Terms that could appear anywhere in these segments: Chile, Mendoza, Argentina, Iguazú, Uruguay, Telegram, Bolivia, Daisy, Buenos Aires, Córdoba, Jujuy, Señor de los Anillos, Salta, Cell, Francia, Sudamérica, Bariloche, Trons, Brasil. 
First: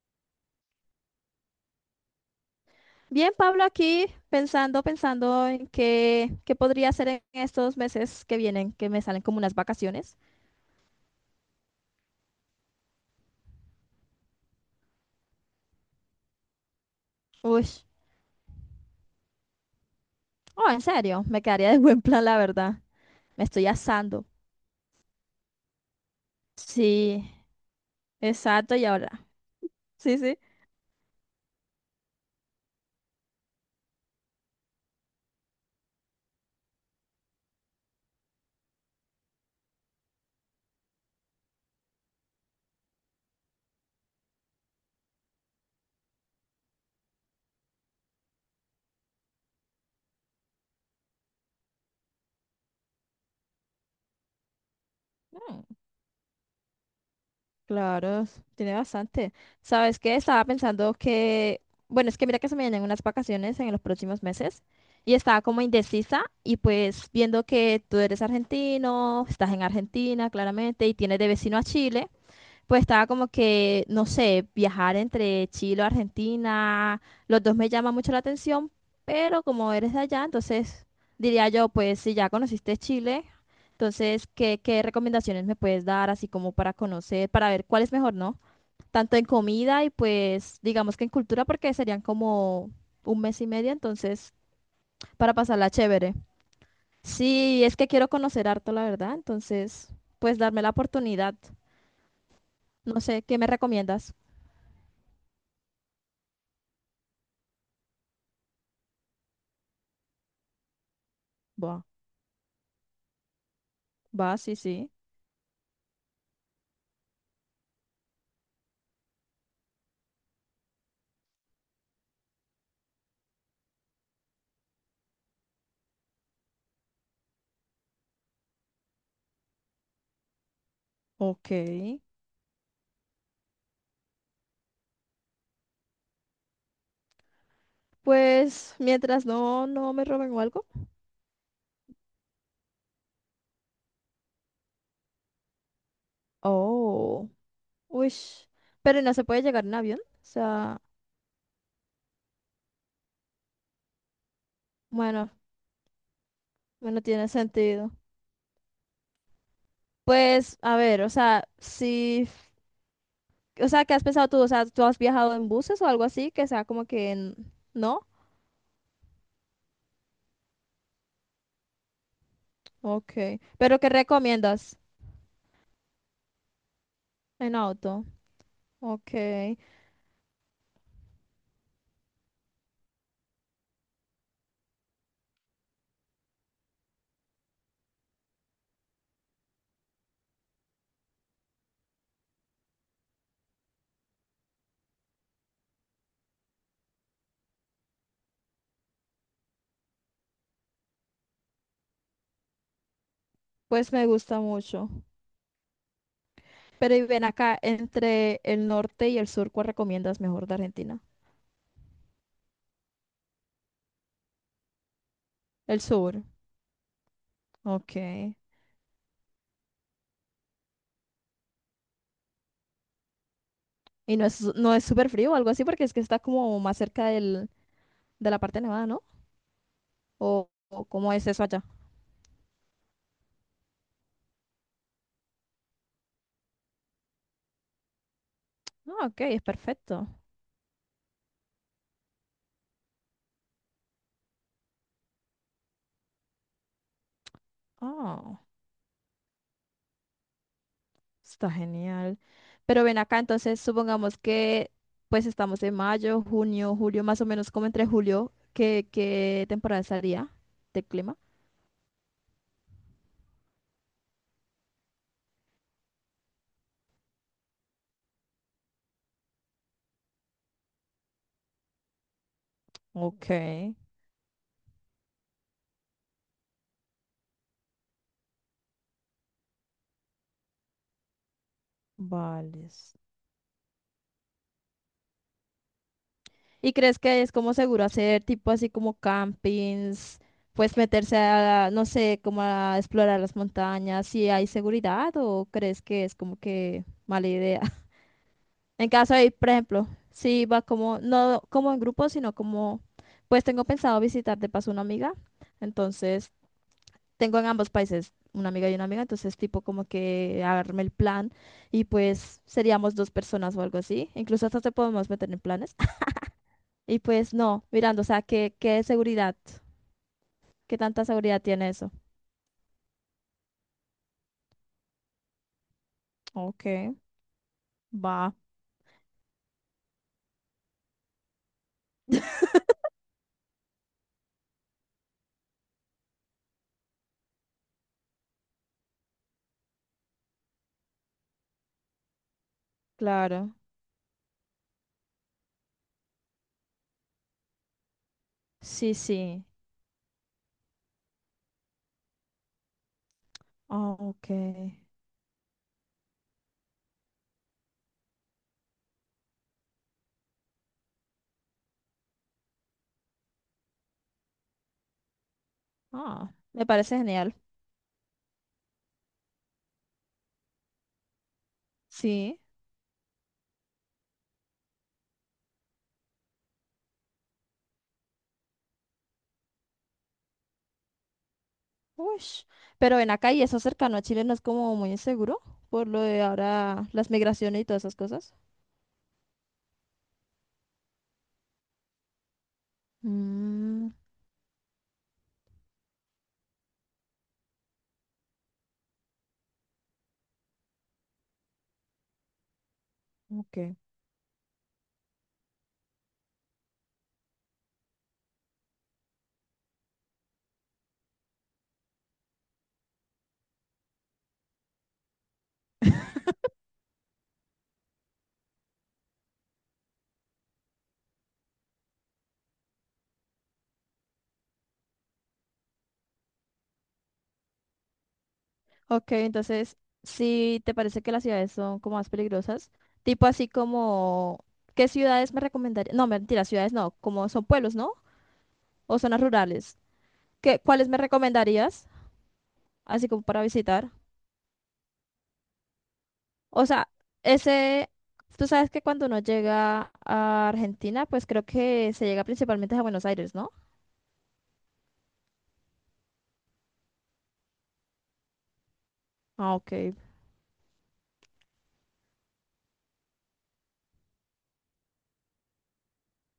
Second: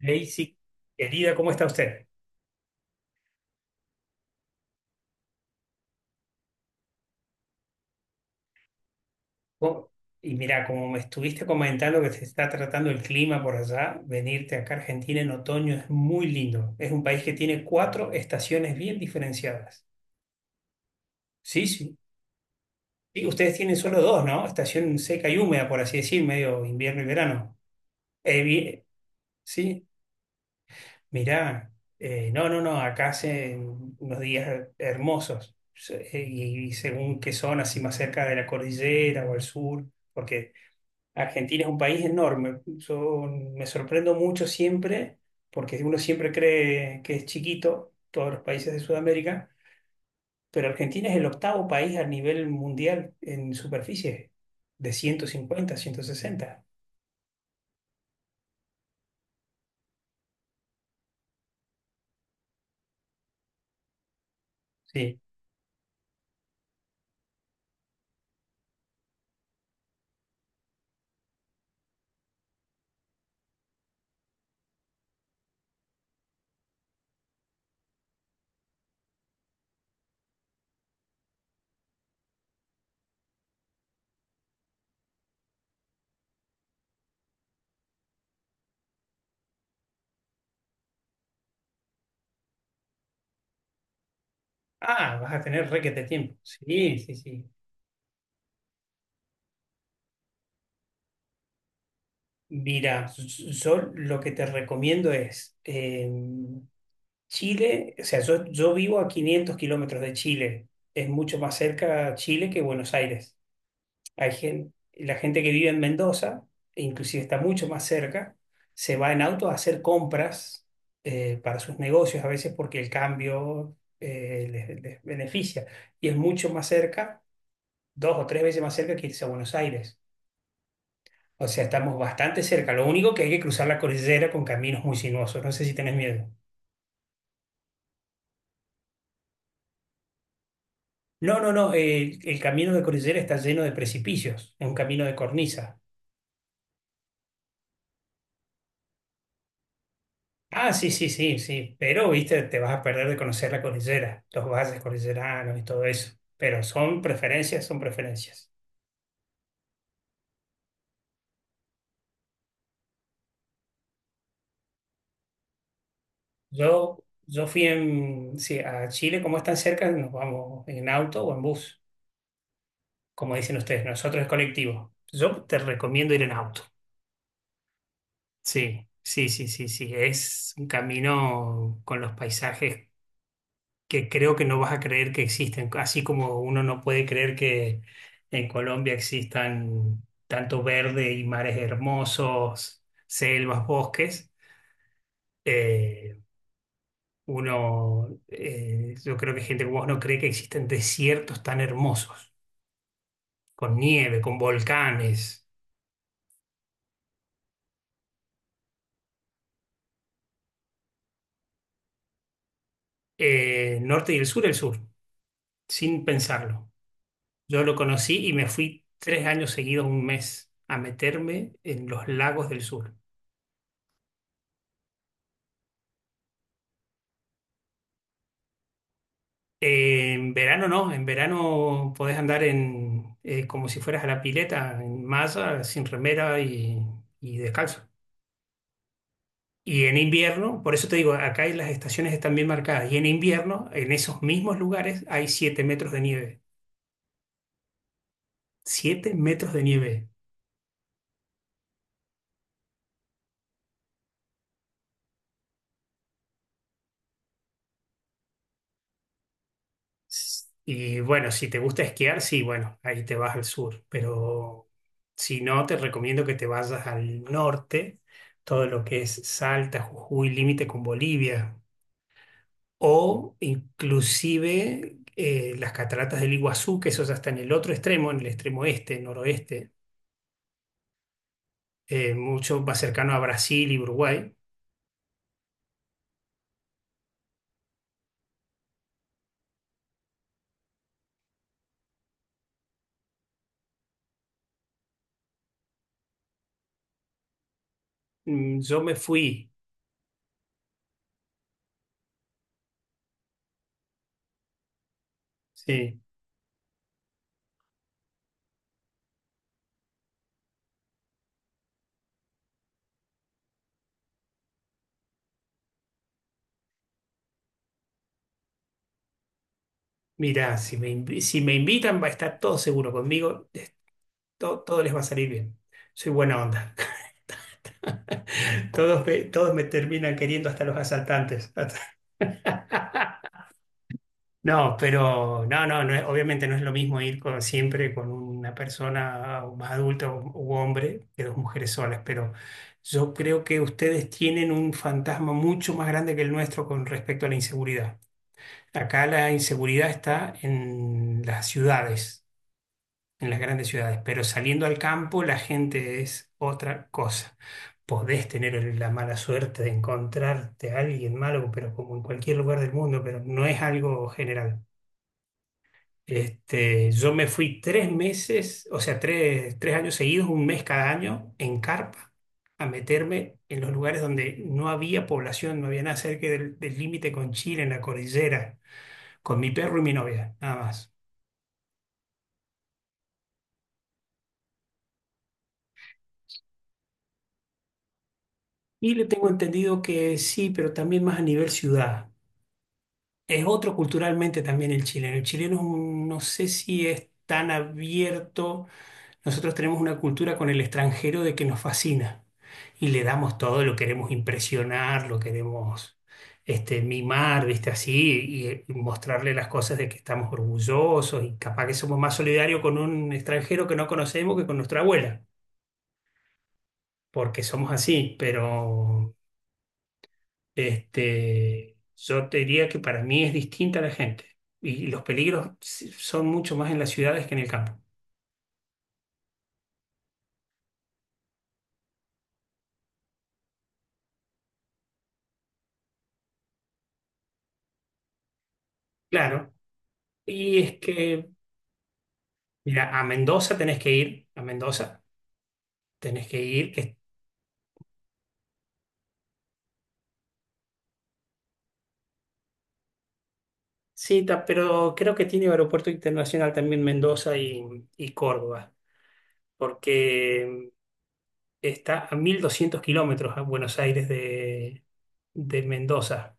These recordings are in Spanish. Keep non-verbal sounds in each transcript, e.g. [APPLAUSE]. Daisy, querida, ¿cómo está usted? Bien, Pablo, aquí pensando, en qué podría hacer en estos meses que vienen, que me salen como unas ¿Cómo- vacaciones. Y mira, como me estuviste comentando que se está tratando el clima por allá, venirte acá a Argentina en otoño es muy lindo. Es un país que tiene Uy, cuatro estaciones bien diferenciadas. oh, en serio, me Sí, quedaría de sí. buen plan, la verdad. Y Me ustedes estoy tienen solo dos, asando. ¿no? Estación seca y húmeda, por así decir, medio invierno y Sí, verano. Eh, exacto, vi- y ahora. sí, Sí, sí. mira, no, no, no, acá hace unos días hermosos. Y según qué zona, si más cerca de la cordillera o al sur, porque Argentina es un país enorme. Yo me sorprendo mucho siempre, porque uno siempre cree que es chiquito, todos los países de Sudamérica, pero Argentina es el octavo país a nivel mundial en superficie, de ciento Mm, cincuenta, 160. claro, tiene bastante. ¿Sabes qué? Estaba pensando que, bueno, es que mira que se me vienen unas vacaciones en los próximos meses y Sí. estaba como indecisa y pues viendo que tú eres argentino, estás en Argentina, claramente, y tienes de vecino a Chile. Pues estaba como que, no sé, viajar entre Chile o Argentina, los dos me llaman mucho la atención, pero como eres de allá, entonces diría yo, pues si ya conociste Chile, entonces, ¿qué recomendaciones me puedes dar así como para conocer, para ver cuál es mejor, no? Tanto en comida y pues digamos que en cultura, porque serían como un mes y medio, entonces, Ah, vas para a pasarla tener requete chévere. tiempo. Sí, sí, sí. Sí, es que quiero conocer harto, la verdad, entonces, pues darme la oportunidad. No Mira, sé, ¿qué me yo recomiendas? lo que te recomiendo es Chile, o sea, yo vivo a 500 kilómetros de Chile. Es mucho más cerca Chile que Buenos Aires. Va, Hay sí, sí. la gente que vive en Mendoza, e inclusive está mucho más cerca, se va en auto a hacer compras para sus negocios, a veces porque el cambio les beneficia. Y es mucho más cerca, dos o tres veces más cerca que irse a Buenos Aires. O Ok. sea, estamos bastante cerca. Lo único que hay que cruzar la cordillera con caminos muy sinuosos. No sé si tenés miedo. Pues mientras no me roben o algo. No, no, no. El camino de cordillera está lleno de precipicios. Es un camino de cornisa. Oh. Uy. Pero no se puede llegar en avión. O Ah, sea, sí, sí, sí, sí, pero viste, te vas a perder de conocer la cordillera, los valles bueno, cordilleranos y todo eso. Pero son bueno tiene preferencias, son sentido. preferencias. Pues, a ver, o sea, si. O sea, ¿qué has pensado tú? O sea, ¿tú has viajado en buses o algo así? Que sea como Yo, que en... yo fui ¿No? en, sí, a Chile, como es tan cerca, nos vamos en auto o en bus, Ok. como dicen ¿Pero ustedes, qué nosotros es recomiendas? colectivo. Yo te recomiendo ir en auto. En auto. Sí, sí, sí, Ok. sí, sí, es un camino con los paisajes que creo que no vas a creer que existen, así como uno no puede creer que en Colombia existan tanto verde y mares hermosos, selvas, bosques. eh, Uno, yo creo que gente como vos no cree que existen desiertos tan hermosos, con Pues me nieve, con gusta mucho. volcanes, Pero y ven acá, entre el norte y el sur, ¿cuál recomiendas mejor de Argentina? Norte y el sur, El sin sur. pensarlo. Yo lo Ok. conocí y me fui 3 años seguidos, un mes, a meterme en los lagos del sur. Y no es súper frío o algo así porque es que está como más cerca de la parte nevada, ¿no? En ¿O, verano o no, en cómo es eso allá? verano podés andar en, como si fueras a la pileta, en malla, sin remera y descalzo. Ah, ok, es Y en perfecto. invierno, por eso te digo, acá las estaciones están bien marcadas. Y en invierno, en esos mismos lugares, hay 7 metros de nieve. Ah, 7 metros de nieve. está genial. Pero ven acá, entonces supongamos que pues estamos en mayo, junio, julio, más o menos como entre julio, ¿qué temporada estaría de Y clima? bueno, si te gusta esquiar, sí, bueno, ahí te vas al sur. Pero si no, te recomiendo que te vayas al norte, todo lo que es Salta, Jujuy, límite con Bolivia. Ok, O inclusive las cataratas del Iguazú, que eso ya está en el otro extremo, en el extremo este, noroeste, mucho vale. más cercano a Brasil y Uruguay. ¿Y crees que es como seguro hacer tipo así como campings, pues meterse a, no sé, como a explorar las montañas, si hay seguridad o crees que es como que mala idea? [LAUGHS] Yo En me caso de ir, por fui, ejemplo, si va como, no como en grupo, sino como, pues tengo pensado visitar de paso una amiga, sí. entonces tengo en ambos países una amiga y una amiga, entonces tipo como que arme el plan y pues seríamos dos personas o algo así, incluso hasta te podemos meter en planes. Y pues no, mirando, o sea, ¿qué seguridad? Mirá, si ¿Qué me, tanta invi- si seguridad me tiene eso? invitan va a estar todo seguro conmigo, todo, les va a salir bien. Soy buena onda. Ok, va, [LAUGHS] Todos me terminan queriendo hasta los asaltantes. [LAUGHS] No, pero no, no, no obviamente no es lo mismo ir con, siempre con una persona o más adulta u hombre que dos mujeres solas, pero yo creo claro. que ustedes tienen un fantasma mucho más grande que el nuestro con respecto a la inseguridad. Sí, Acá la sí. inseguridad está en las ciudades, en las grandes Ah, ciudades, pero ok. saliendo al campo la gente es otra cosa. Podés tener la mala suerte de encontrarte a alguien malo, pero como en cualquier lugar del mundo, pero no es algo general. Ah, me Este, parece yo me genial. fui 3 meses, o sea, tres años seguidos, un mes cada año, en carpa, Sí. a meterme en los lugares donde no había población, no había nada cerca del límite con Chile, en la cordillera, con mi perro y mi novia, nada más. Ush. Pero en acá y eso cercano a Chile no es como muy inseguro por lo de ahora las migraciones y todas esas cosas. Y le tengo entendido que sí, pero también más a nivel ciudad. Es otro Mm, culturalmente también el chileno. El chileno es no sé si es tan abierto. Nosotros tenemos una cultura con el extranjero de que nos fascina y le damos todo, lo ok. queremos impresionar, lo queremos este, mimar, ¿viste? Así, y, mostrarle las cosas de que estamos orgullosos y capaz que somos más solidarios con un extranjero que no conocemos que con nuestra abuela, porque somos así, pero este, yo te diría que para mí es distinta la gente y los peligros son mucho más en las ciudades que en el campo. Ok, entonces, si te parece que las ciudades son como más peligrosas, tipo así como, ¿qué ciudades me recomendarías? No, mentira, ciudades no, como son pueblos, ¿no? O zonas Claro, rurales. y ¿Qué, es cuáles me que recomendarías? mira, a Así como para Mendoza tenés visitar. que ir. A Mendoza tenés que O ir, sea, que ese, tú sabes que cuando uno llega a Argentina, pues creo que se llega principalmente a Buenos Aires, ¿no? sí, pero creo que tiene aeropuerto internacional también Mendoza y Córdoba, Ah, ok. porque está a 1.200 kilómetros a Buenos Aires de, Mendoza,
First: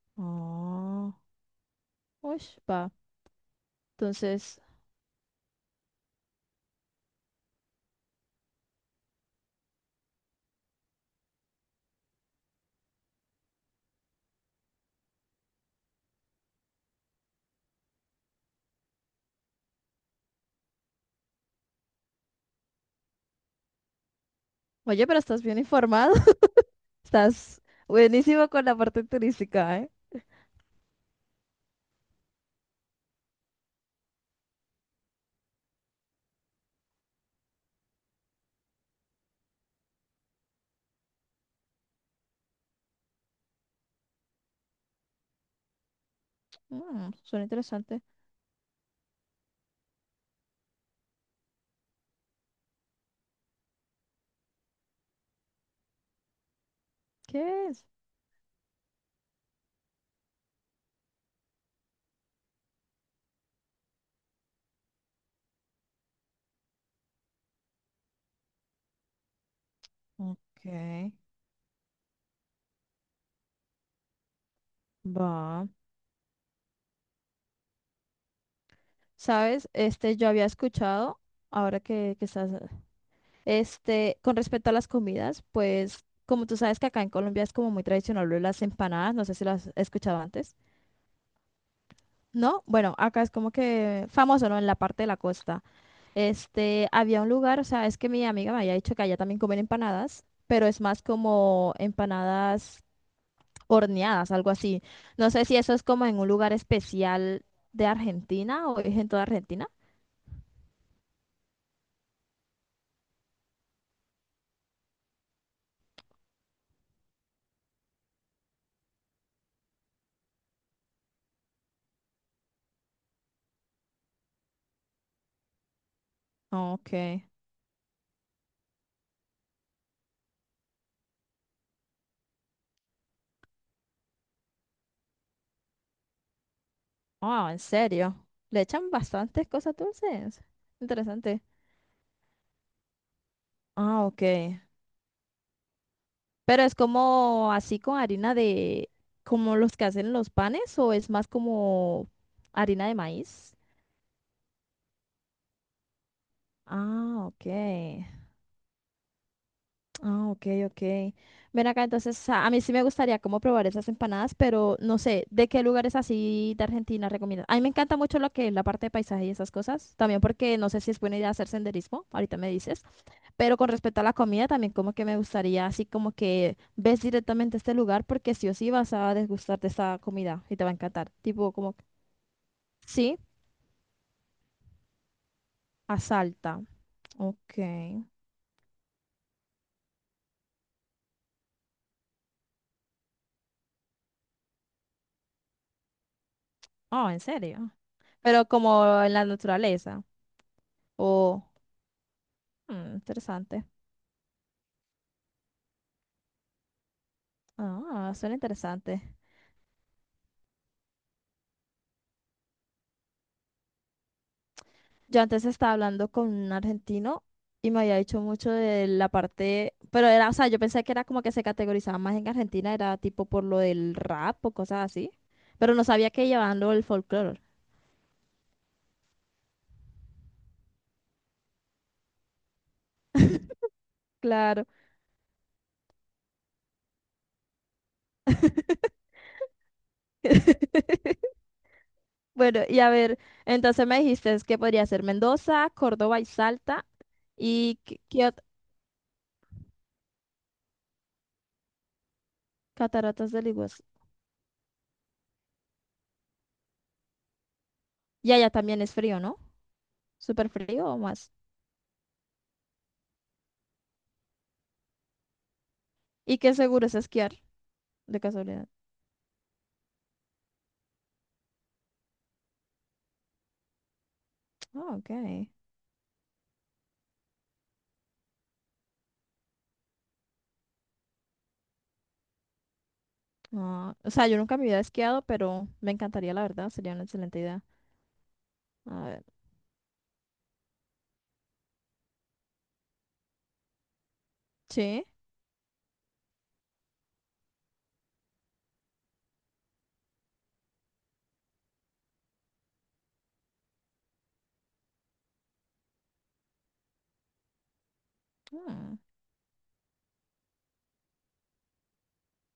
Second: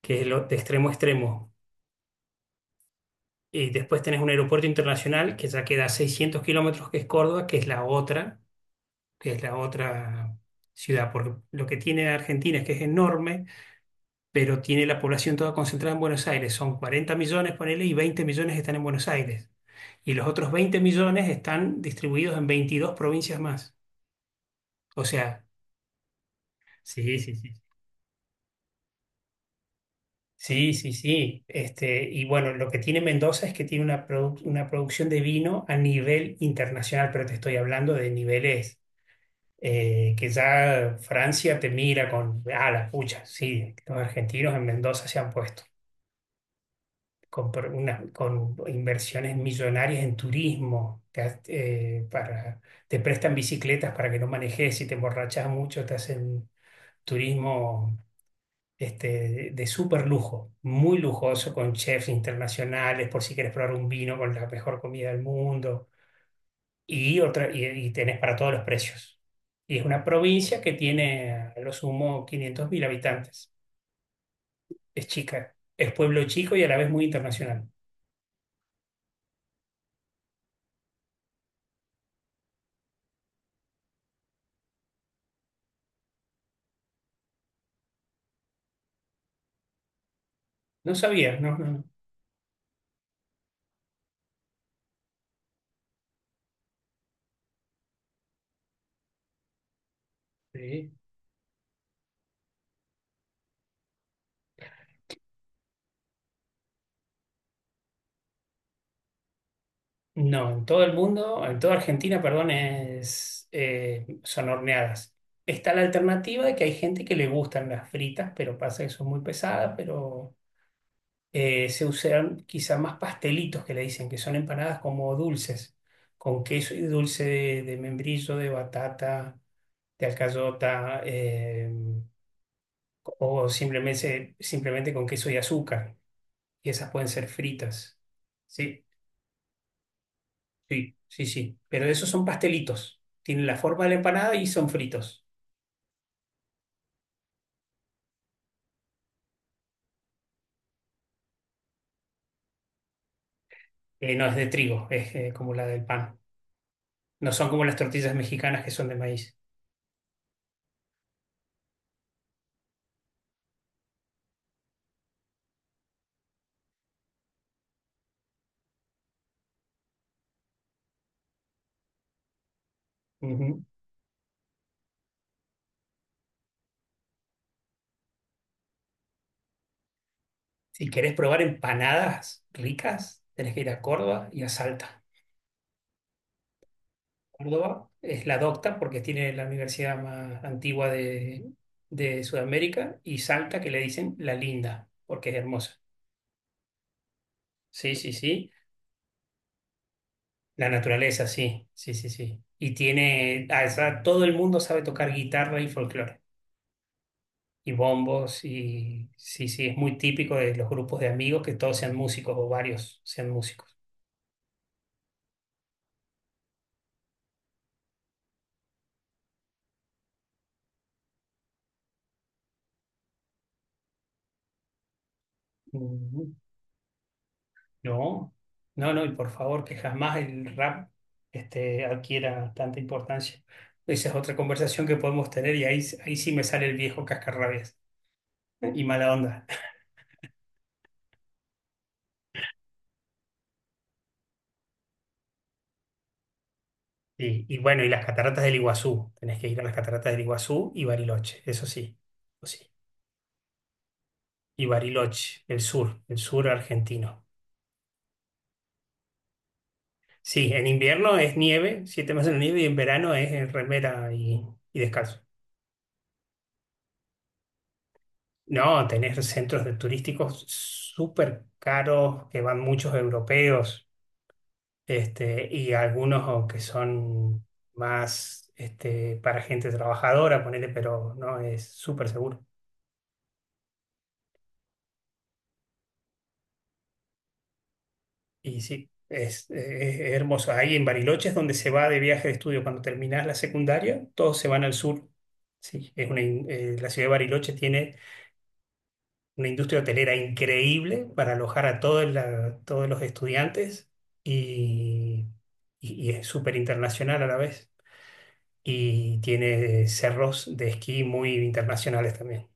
que es lo, de extremo a Ah, extremo. uy, va. Y después tenés un Entonces, aeropuerto internacional que ya queda a 600 kilómetros, que es Córdoba, que es la otra ciudad, porque lo que tiene Argentina es que es enorme pero tiene la población toda concentrada en Buenos Aires. Son 40 millones, ponele, y 20 millones están en Buenos Aires. Y los otros 20 millones están distribuidos en 22 provincias más. O oye, pero estás sea, bien informado. [LAUGHS] sí, sí, sí. Estás buenísimo con la parte turística, ¿eh? Sí, sí, sí. Este, y bueno, lo que tiene Mendoza es que tiene una producción de vino a nivel internacional, pero te estoy hablando de niveles que ya Francia te mira con, ah, la pucha, sí, los argentinos en Mendoza se han puesto. Mm, suena Con, interesante. Con inversiones millonarias en turismo, te prestan bicicletas para que no manejes, si te emborrachas mucho, te hacen ¿Qué es? turismo este, de súper lujo, muy lujoso, con chefs internacionales, por si quieres probar un vino con la mejor comida del mundo, y tenés para todos los precios. Y es una Ok, provincia que tiene a lo sumo 500.000 habitantes. Es chica, va. es pueblo chico y a la vez muy internacional. ¿Sabes? Este, yo había escuchado, ahora que estás. Este, con respecto a las comidas, pues como tú sabes que acá en Colombia es como muy tradicional lo de las empanadas, no sé si las has escuchado antes. No sabía, no, no, no. No, bueno, acá es como que famoso, ¿no? En la parte de la costa. Este, había un lugar, o sea, es que mi amiga me había dicho que allá también comen empanadas, pero es Sí. más como empanadas horneadas, algo así. No sé si eso es como en un lugar especial de Argentina o es en toda Argentina. No, en todo el mundo, en toda Argentina, perdón, son horneadas. Está la alternativa de que hay gente que le gustan las fritas, pero pasa que son muy pesadas, pero se usan quizá más pastelitos que le dicen, que son empanadas como dulces, con queso y Ok. dulce de, membrillo, de batata, de alcayota, o simplemente con queso y azúcar. Y esas pueden ser Ah, en fritas. serio. Le Sí. echan bastantes cosas dulces. Sí, sí, Interesante. sí. Pero esos son pastelitos. Tienen la forma de la Ah, ok. empanada y son fritos. Pero es como así con harina de, como los que hacen los panes, o es más como harina de maíz. No es de trigo, es como la del pan. Ah, No ok. son como las tortillas mexicanas que son de maíz. Ah, ok, ok. Ven acá, entonces a mí sí me gustaría como probar esas empanadas, pero no sé, ¿de qué lugares así de Argentina recomiendas? A mí me encanta mucho lo que es la parte de paisaje y esas cosas, también porque no sé si es buena idea hacer senderismo, ahorita me dices. Pero Ujú. con respecto a la comida, también como que me gustaría, así como que ves directamente este lugar porque sí o sí vas a degustarte esta comida y te va a Si encantar. querés probar Tipo como, que, empanadas sí, ricas, tenés que ir a Córdoba y a Salta. a Salta. Ok. Córdoba es la docta porque tiene la universidad más antigua de Sudamérica y Salta que le dicen la linda porque es hermosa. Oh, ¿en serio? Sí, sí, Pero sí. como en la naturaleza. La naturaleza, O, sí, sí, sí, sí. Y mm, tiene, ah, interesante. Todo el mundo sabe tocar guitarra y folclore, y Ah, suena bombos, y interesante. sí, sí, es muy típico de los grupos de amigos que todos sean músicos o varios sean músicos. Yo antes estaba hablando con un argentino y me había dicho mucho de la parte, pero era, o sea, yo pensé que era como que se categorizaba más en Argentina, era tipo por lo del rap o cosas así, pero no sabía que Mm, llevaban lo del folclore. No, no, no, y por favor, que jamás el rap este, adquiera tanta importancia. Esa es otra Claro. conversación que podemos tener y ahí sí me sale el viejo cascarrabias [LAUGHS] y mala onda. [LAUGHS] Bueno, y a ver, entonces me dijiste es que podría ser Mendoza, Córdoba y Salta Y y bueno, y las cataratas del Iguazú, tenés que ir a las cataratas del Iguazú y Bariloche, eso sí, eso sí. Cataratas del Iguazú. Y Bariloche, el sur argentino. Y allá también es frío, ¿no? Súper Sí, en frío o invierno más. es nieve, 7 meses de nieve, y en verano es en remera y descalzo. ¿Y qué seguro es esquiar? De casualidad. No, tenés centros de turísticos súper caros que van muchos europeos, Ah, ok. este, y algunos que son más este, para gente trabajadora, ponele, pero no es súper seguro. Ah, o sea, yo nunca me había esquiado, pero me encantaría, la verdad, sería una excelente idea. Y sí, A ver, es hermoso. Ahí en Bariloche es donde se va de viaje de estudio. Cuando terminás la secundaria, todos se van al sí. sur. Sí, es la ciudad de Bariloche tiene una industria hotelera increíble para alojar a todo todos los estudiantes y, y es súper internacional a la vez. Mm, Y tiene cerros de esquí muy internacionales también.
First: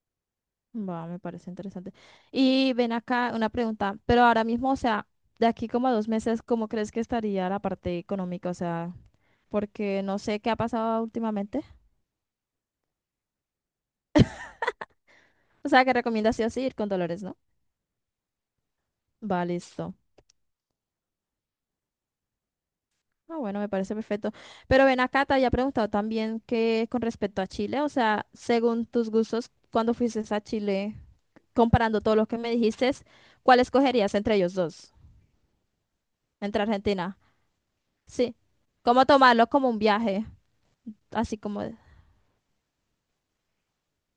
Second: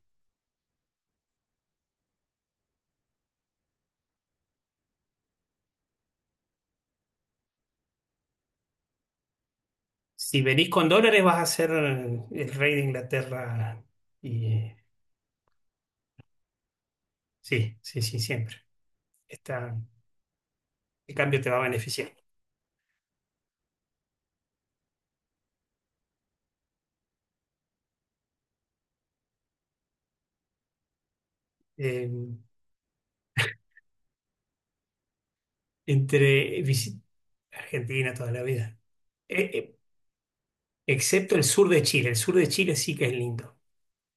va, me parece interesante. Y ven acá una pregunta, pero ahora mismo, o sea, de aquí como a 2 meses, ¿cómo crees que estaría la parte económica? O sea, porque no sé Si qué ha venís con pasado dólares, vas a últimamente. ser el rey de Inglaterra. Y, O sea, que recomiendas sí o sí ir con Dolores, ¿no? sí, sí, sí, siempre. Va, Está. listo. ¿Qué cambio te va a beneficiar? Ah, bueno, me parece perfecto. Pero ven acá, te había preguntado también que con respecto a Chile, o sea, según tus gustos, ¿cuándo fuiste a Chile? Comparando Eh, todos los que me dijiste, ¿cuál escogerías entre ellos dos? entre Entre visi- Argentina. Argentina toda Sí. la vida. ¿Cómo tomarlo Eh, como un eh, viaje? excepto Así el como... sur de- de Chile. El sur de Chile sí que es lindo.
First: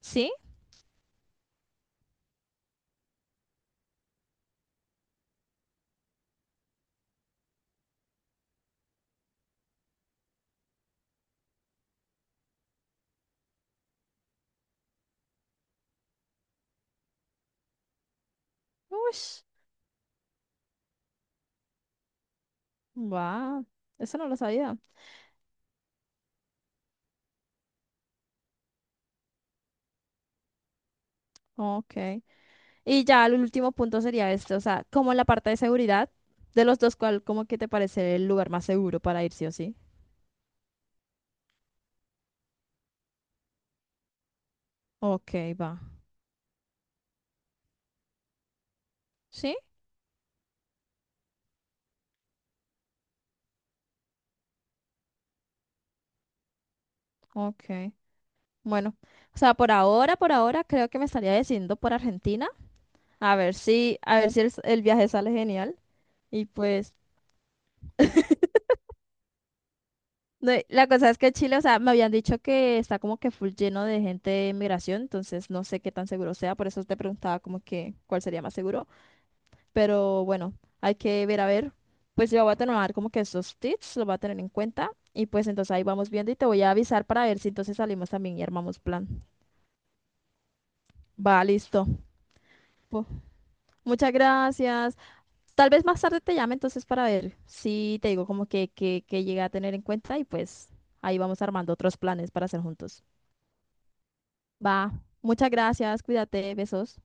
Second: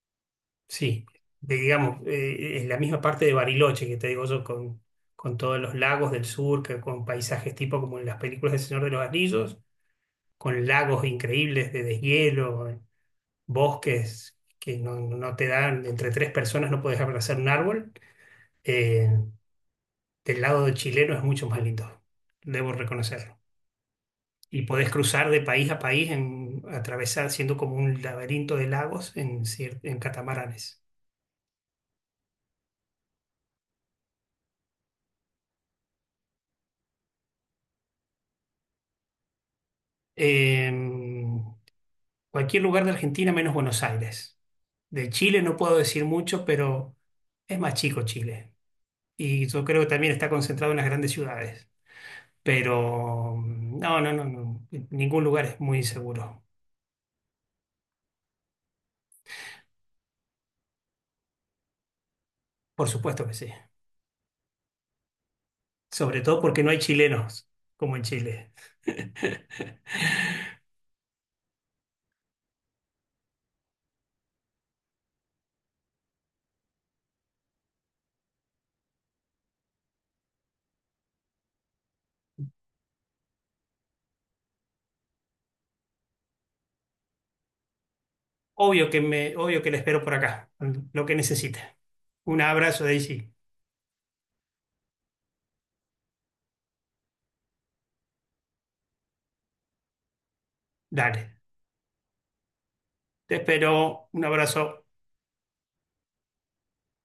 ¿Sí? Sí. Digamos, es la misma parte de Bariloche que te digo yo, con, todos los lagos del sur, que, con paisajes tipo como en las películas del Señor de los Anillos, con lagos increíbles de deshielo, bosques que no te dan, entre tres personas no puedes abrazar un árbol. Eh, Ush. del lado chileno es mucho más lindo, debo reconocer. Wow. Eso no lo Y sabía. podés cruzar de país a país, atravesar, haciendo como un laberinto de lagos en catamaranes. Ok. Y ya el último punto sería este. O sea, como en la parte de seguridad, de los dos, ¿cuál como que te parece el lugar más seguro para ir sí o sí? En cualquier lugar de Argentina menos Buenos Aires. De Chile Ok, no puedo va. decir mucho, pero es más chico Chile. Y ¿Sí? yo creo que también está concentrado en las grandes ciudades. Pero no, no, no, no. Ningún lugar es muy inseguro. Ok. Bueno. O sea, por ahora, creo que me estaría decidiendo por Argentina. Por supuesto que A sí. ver si, el viaje sale genial. Sobre todo Y porque no hay pues... chilenos como en Chile. [LAUGHS] No, y la cosa es que Chile, o sea, me habían dicho que está como que full lleno de gente de migración, entonces no sé qué tan seguro sea, por eso te preguntaba como que cuál sería más seguro, pero bueno, hay que ver a ver. Pues yo voy a tomar como que esos tips, los voy a tener en cuenta y pues entonces ahí vamos viendo y te voy a avisar para ver si entonces salimos también y armamos Obvio que plan. me, obvio que la espero por acá, lo que Va, necesite. listo. Un abrazo, Pu- Daisy. muchas gracias. Tal vez más tarde te llame entonces para ver si te digo como que, que llegué a tener en cuenta y pues ahí Dale. vamos armando otros planes para hacer juntos. Te espero. Un abrazo. Va. Muchas gracias. Cuídate. Besos.